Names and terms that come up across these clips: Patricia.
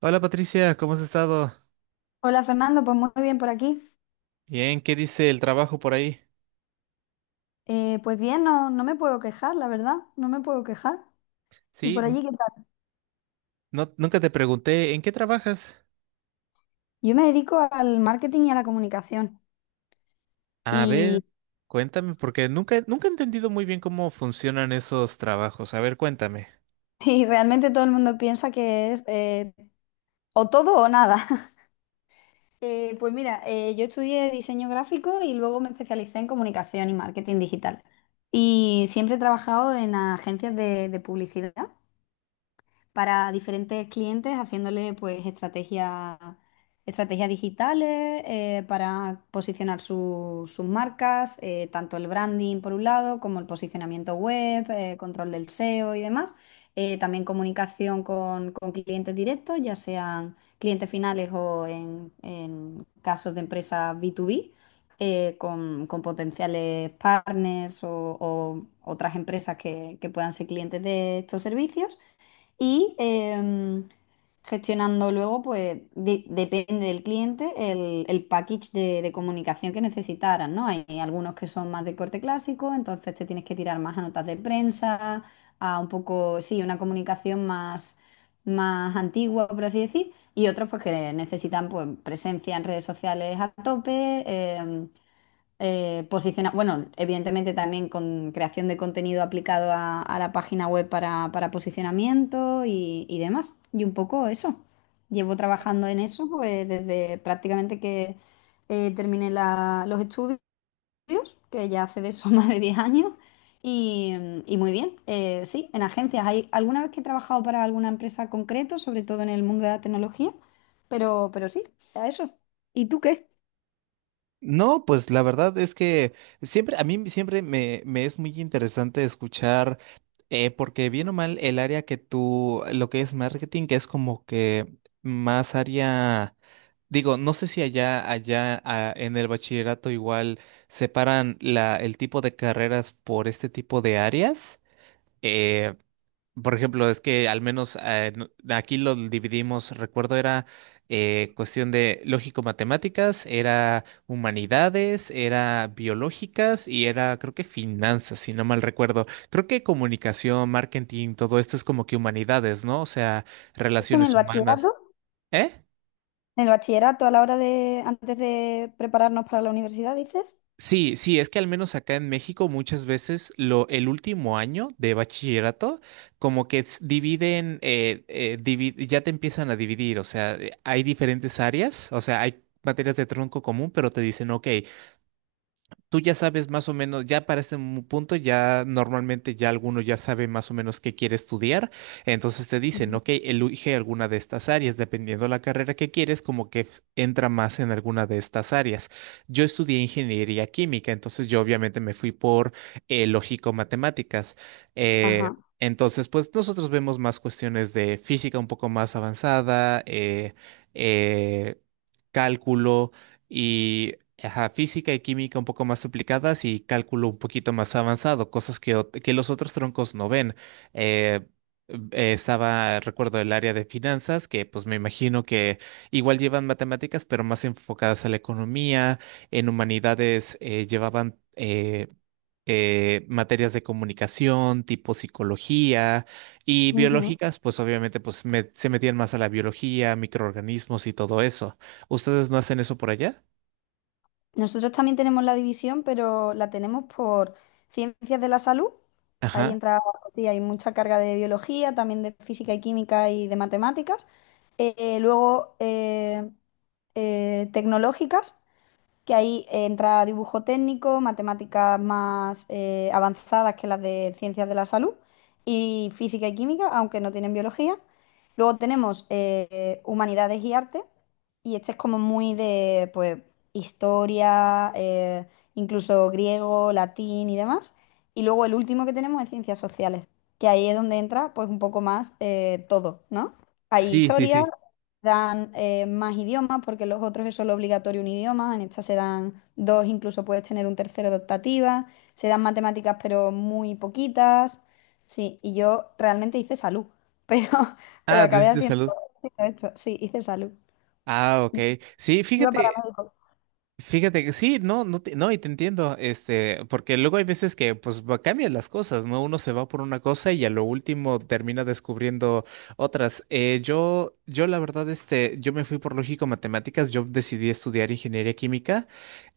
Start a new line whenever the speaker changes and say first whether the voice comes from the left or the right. right: Hola Patricia, ¿cómo has estado?
left: Hola Fernando, pues muy bien por aquí.
right: Bien, ¿qué dice el trabajo por ahí?
left: Pues bien, no, no me puedo quejar, la verdad, no me puedo quejar. ¿Y
right: Sí,
left: por allí qué tal?
right: no, nunca te pregunté, ¿en qué trabajas?
left: Yo me dedico al marketing y a la comunicación
right: A ver,
left: y,
right: cuéntame, porque nunca he entendido muy bien cómo funcionan esos trabajos. A ver, cuéntame.
left: y realmente todo el mundo piensa que es o todo o nada. Pues mira, yo estudié diseño gráfico y luego me especialicé en comunicación y marketing digital. Y siempre he trabajado en agencias de publicidad, para diferentes clientes, haciéndole pues estrategias digitales, para posicionar sus marcas, tanto el branding por un lado, como el posicionamiento web, control del SEO y demás. También comunicación con clientes directos, ya sean clientes finales o en casos de empresas B2B, con potenciales partners o otras empresas que puedan ser clientes de estos servicios y gestionando luego, pues depende del cliente, el package de comunicación que necesitaran, ¿no? Hay algunos que son más de corte clásico, entonces te tienes que tirar más a notas de prensa, a un poco, sí, una comunicación más, más antigua, por así decir, y otros pues que necesitan pues presencia en redes sociales a tope. em, bueno, evidentemente también con creación de contenido aplicado a la página web para posicionamiento y demás. Y un poco eso. Llevo trabajando en eso pues desde prácticamente que terminé los estudios, que ya hace de eso más de 10 años. Y, y muy bien. Sí, en agencias. Hay alguna vez que he trabajado para alguna empresa concreto, sobre todo en el mundo de la tecnología, pero sí, a eso. ¿Y tú qué?
right: No, pues la verdad es que siempre, a mí siempre me es muy interesante escuchar, porque bien o mal el área que tú, lo que es marketing, que es como que más área. Digo, no sé si allá, en el bachillerato igual separan la, el tipo de carreras por este tipo de áreas. Eh, por ejemplo, es que al menos aquí lo dividimos, recuerdo, era cuestión de lógico-matemáticas, era humanidades, era biológicas y era, creo que finanzas, si no mal recuerdo. Creo que comunicación, marketing, todo esto es como que humanidades, ¿no? O sea,
left: ¿Esto en
right: relaciones
left: el
right: humanas.
left: bachillerato?
right: ¿Eh?
left: En el bachillerato, a la hora de, antes de prepararnos para la universidad, dices.
right: Sí, sí, es que al menos acá en México muchas veces lo, el último año de bachillerato como que dividen, ya te empiezan a dividir, o sea, hay diferentes áreas, o sea, hay materias de tronco común, pero te dicen, ok, tú ya sabes más o menos, ya para este punto, ya normalmente ya alguno ya sabe más o menos qué quiere estudiar. Entonces te dicen,
left: Ujú.
right: ok, elige alguna de estas áreas, dependiendo la carrera que quieres, como que entra más en alguna de estas áreas. Yo estudié ingeniería química, entonces yo obviamente me fui por lógico-matemáticas. Eh,
left: Ajá.
right: entonces, pues nosotros vemos más cuestiones de física un poco más avanzada, eh, cálculo. Y ajá, física y química un poco más aplicadas y cálculo un poquito más avanzado, cosas que, que los otros troncos no ven. Eh, estaba, recuerdo, el área de finanzas, que pues me imagino que igual llevan matemáticas, pero más enfocadas a la economía. En humanidades llevaban... materias de comunicación, tipo psicología y
left: Ujú.
right: biológicas, pues obviamente pues se metían más a la biología, microorganismos y todo eso. ¿Ustedes no hacen eso por allá?
left: Nosotros también tenemos la división, pero la tenemos por ciencias de la salud. Ahí
right: Ajá.
left: entra, sí, hay mucha carga de biología, también de física y química y de matemáticas. Luego tecnológicas, que ahí entra dibujo técnico, matemáticas más avanzadas que las de ciencias de la salud y física y química, aunque no tienen biología. Luego tenemos humanidades y arte, y este es como muy de pues historia, incluso griego, latín y demás. Y luego el último que tenemos es ciencias sociales, que ahí es donde entra pues un poco más todo, ¿no? Hay
right: Sí, sí,
left: historia,
right: sí.
left: dan más idiomas, porque los otros es solo obligatorio un idioma, en esta se dan dos, incluso puedes tener un tercero de optativa, se dan matemáticas pero muy poquitas. Sí, y yo realmente hice salud, pero pero
right: Ah, tú
left: acabé
right: hiciste
left: haciendo
right: salud.
left: esto. Sí, hice salud.
right: Ah, ok. Sí,
left: Iba para
right: fíjate,
left: médico.
right: fíjate que sí, no, no, no, y te entiendo, este, porque luego hay veces que pues cambian las cosas, ¿no? Uno se va por una cosa y a lo último termina descubriendo otras. Yo, la verdad, este, yo me fui por lógico matemáticas, yo decidí estudiar ingeniería química,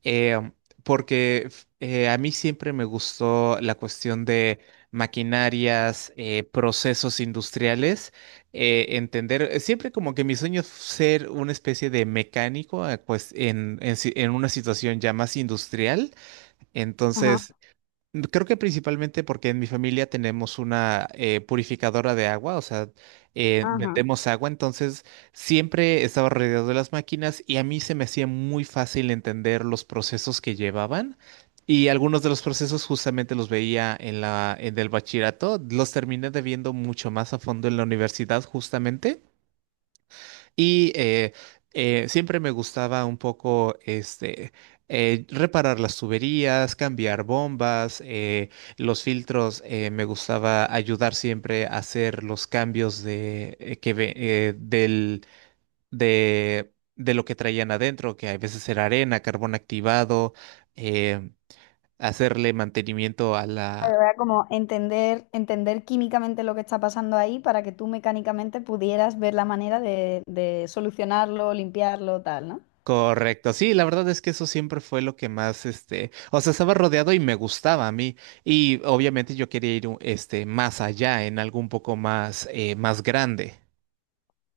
right: eh, porque a mí siempre me gustó la cuestión de maquinarias, procesos industriales. Entender, siempre como que mi sueño es ser una especie de mecánico, pues en, en una situación ya más industrial.
left: Ajá,
right: Entonces, mm, creo que principalmente porque en mi familia tenemos una purificadora de agua, o sea,
left: ajá.
right: vendemos agua, entonces siempre estaba rodeado de las máquinas y a mí se me hacía muy fácil entender los procesos que llevaban y algunos de los procesos justamente los veía en la, en el bachillerato, los terminé de viendo mucho más a fondo en la universidad justamente. Y siempre me gustaba un poco este reparar las tuberías, cambiar bombas, los filtros. Me gustaba ayudar siempre a hacer los cambios de del de lo que traían adentro, que a veces era arena, carbón activado, eh, hacerle mantenimiento.
left: Pero era como entender, entender químicamente lo que está pasando ahí para que tú mecánicamente pudieras ver la manera de solucionarlo, limpiarlo, tal, ¿no?
right: Correcto, sí, la verdad es que eso siempre fue lo que más, este, o sea, estaba rodeado y me gustaba a mí. Y obviamente yo quería ir, este, más allá, en algo un poco más, más grande.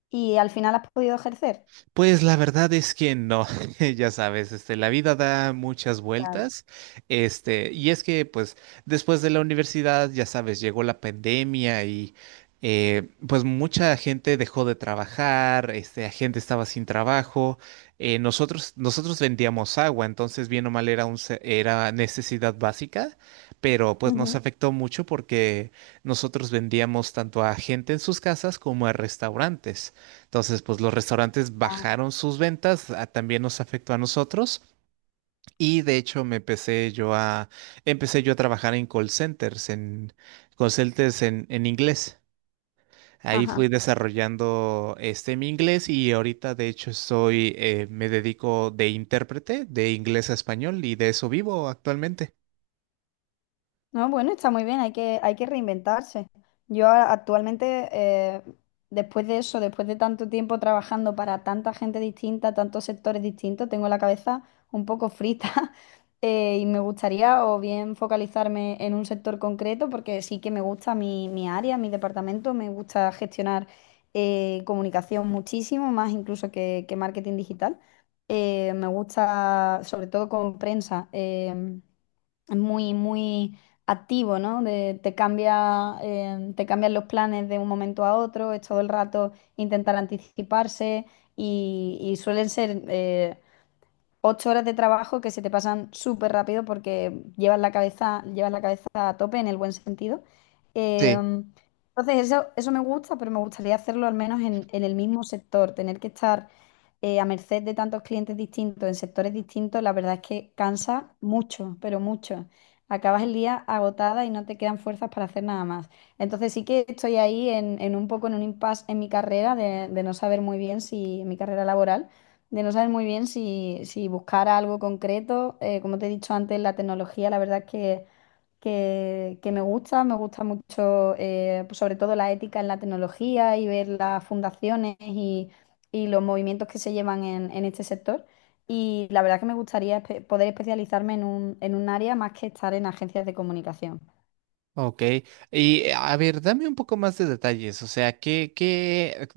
left: Y al final has podido ejercer.
right: Pues la verdad es que no, ya sabes, este, la vida da muchas
left: Claro.
right: vueltas, este, y es que pues después de la universidad, ya sabes, llegó la pandemia y pues mucha gente dejó de trabajar, este, la gente estaba sin trabajo, nosotros vendíamos agua, entonces bien o mal era un, era necesidad básica, pero pues nos afectó mucho porque nosotros vendíamos tanto a gente en sus casas como a restaurantes. Entonces, pues los restaurantes bajaron sus ventas, también nos afectó a nosotros y de hecho me empecé yo a trabajar en call centers, en call centers en inglés. Ahí
left: Ajá.
right: fui desarrollando este mi inglés y ahorita de hecho soy me dedico de intérprete de inglés a español y de eso vivo actualmente.
left: No, bueno, está muy bien, hay que reinventarse. Yo actualmente, después de eso, después de tanto tiempo trabajando para tanta gente distinta, tantos sectores distintos, tengo la cabeza un poco frita, y me gustaría o bien focalizarme en un sector concreto, porque sí que me gusta mi área, mi departamento, me gusta gestionar comunicación muchísimo, más incluso que marketing digital. Me gusta, sobre todo con prensa. Muy, muy activo, ¿no? Te cambia, te cambian los planes de un momento a otro, es todo el rato intentar anticiparse y suelen ser, 8 horas de trabajo que se te pasan súper rápido porque llevas la cabeza a tope en el buen sentido. Entonces, eso me gusta, pero me gustaría hacerlo al menos en el mismo sector. Tener que estar a merced de tantos clientes distintos, en sectores distintos, la verdad es que cansa mucho, pero mucho. Acabas el día agotada y no te quedan fuerzas para hacer nada más. Entonces sí que estoy ahí en un poco en un impasse en mi carrera de no saber muy bien si en mi carrera laboral de no saber muy bien si, si buscar algo concreto. Como te he dicho antes, la tecnología, la verdad es que me gusta mucho, pues sobre todo la ética en la tecnología y ver las fundaciones y los movimientos que se llevan en este sector. Y la verdad que me gustaría poder especializarme en un área más que estar en agencias de comunicación.
right: Ok, y a ver, dame un poco más de detalles, o sea,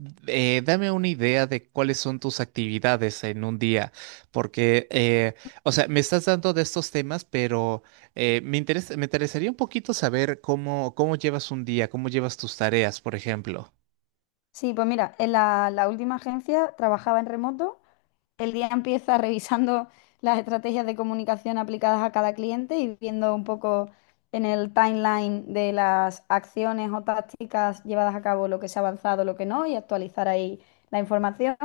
right: dame una idea de cuáles son tus actividades en un día, porque, o sea, me estás dando de estos temas, pero me interesa, me interesaría un poquito saber cómo, cómo llevas un día, cómo llevas tus tareas, por ejemplo.
left: Sí, pues mira, en la última agencia trabajaba en remoto. El día empieza revisando las estrategias de comunicación aplicadas a cada cliente y viendo un poco en el timeline de las acciones o tácticas llevadas a cabo, lo que se ha avanzado, lo que no, y actualizar ahí la información.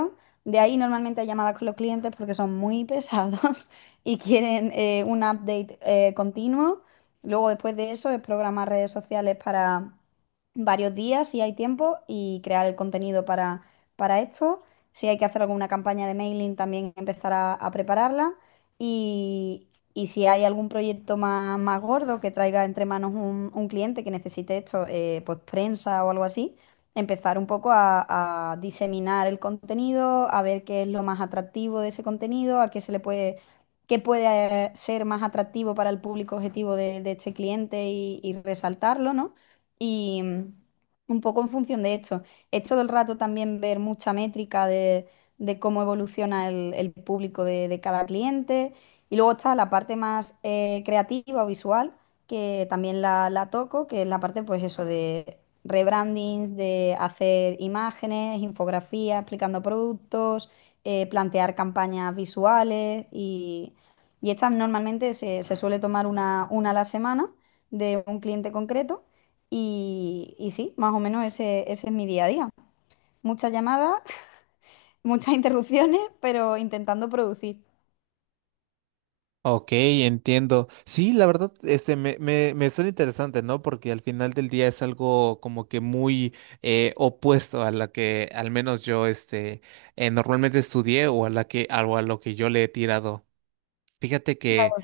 left: De ahí normalmente hay llamadas con los clientes porque son muy pesados y quieren un update continuo. Luego después de eso es programar redes sociales para varios días si hay tiempo y crear el contenido para esto. Si hay que hacer alguna campaña de mailing, también empezar a prepararla. Y, y si hay algún proyecto más, más gordo que traiga entre manos un cliente que necesite esto, pues prensa o algo así, empezar un poco a diseminar el contenido, a ver qué es lo más atractivo de ese contenido, a qué se le puede, qué puede ser más atractivo para el público objetivo de este cliente y resaltarlo, ¿no? Y un poco en función de esto es todo el rato también ver mucha métrica de cómo evoluciona el público de cada cliente. Y luego está la parte más creativa o visual, que también la toco, que es la parte, pues eso, de rebrandings, de hacer imágenes, infografías, explicando productos, plantear campañas visuales, y estas normalmente se suele tomar una a la semana de un cliente concreto. Y sí, más o menos ese es mi día a día. Muchas llamadas, muchas interrupciones, pero intentando producir.
right: Ok, entiendo. Sí, la verdad, este, me suena interesante, ¿no? Porque al final del día es algo como que muy opuesto a la que al menos yo, este, normalmente estudié o a la que, o a lo que yo le he tirado. Fíjate que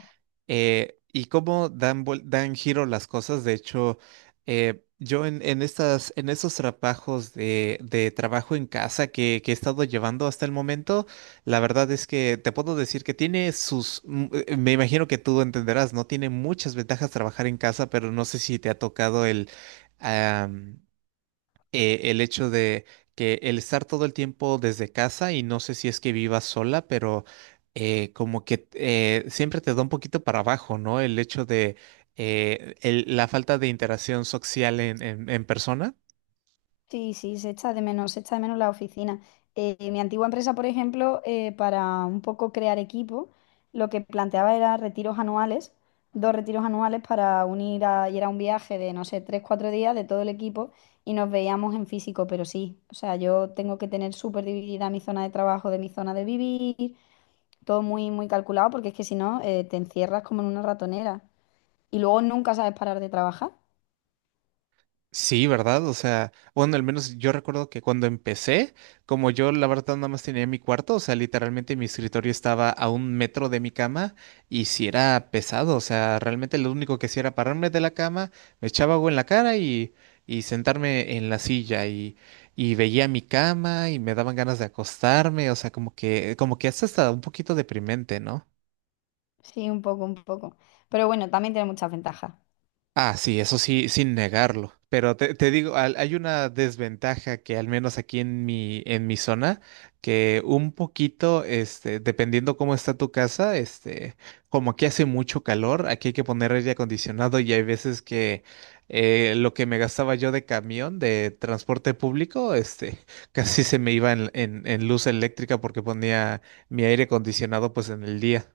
right: y cómo dan, dan giro las cosas. De hecho, yo en estas, en esos trabajos de trabajo en casa que he estado llevando hasta el momento, la verdad es que te puedo decir que tiene sus, mm, me imagino que tú entenderás, ¿no? Tiene muchas ventajas trabajar en casa, pero no sé si te ha tocado el hecho de que el estar todo el tiempo desde casa y no sé si es que vivas sola, pero como que siempre te da un poquito para abajo, ¿no? El hecho de la falta de interacción social en persona.
left: Sí, sí, se echa de menos, se echa de menos la oficina. Mi antigua empresa, por ejemplo, para un poco crear equipo, lo que planteaba era retiros anuales, dos retiros anuales para unir y era un viaje de, no sé, 3, 4 días de todo el equipo y nos veíamos en físico, pero sí, o sea, yo tengo que tener súper dividida mi zona de trabajo de mi zona de vivir, todo muy, muy calculado, porque es que si no, te encierras como en una ratonera y luego nunca sabes parar de trabajar.
right: Sí, ¿verdad? O sea, bueno, al menos yo recuerdo que cuando empecé, como yo la verdad nada más tenía mi cuarto, o sea, literalmente mi escritorio estaba a un metro de mi cama y si era pesado, o sea, realmente lo único que hacía era pararme de la cama, me echaba agua en la cara y sentarme en la silla y veía mi cama y me daban ganas de acostarme, o sea, como que es hasta un poquito deprimente, ¿no?
left: Sí, un poco, un poco. Pero bueno, también tiene muchas ventajas.
right: Ah, sí, eso sí, sin negarlo. Pero te digo, hay una desventaja que al menos aquí en mi zona, que un poquito, este, dependiendo cómo está tu casa, este, como aquí hace mucho calor, aquí hay que poner aire acondicionado y hay veces que lo que me gastaba yo de camión, de transporte público, este, casi se me iba en, en luz eléctrica porque ponía mi aire acondicionado pues en el día.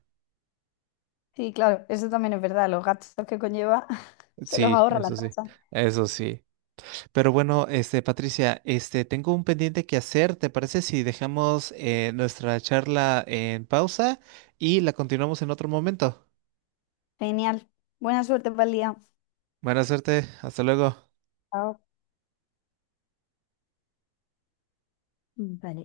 left: Sí, claro, eso también es verdad. Los gastos que conlleva se los
right: Sí,
left: ahorra la
right: eso sí,
left: empresa.
right: eso sí. Pero bueno, este, Patricia, este, tengo un pendiente que hacer. ¿Te parece si dejamos nuestra charla en pausa y la continuamos en otro momento?
left: Genial. Buena suerte para el día.
right: Buena suerte, hasta luego.
left: Chao. Vale.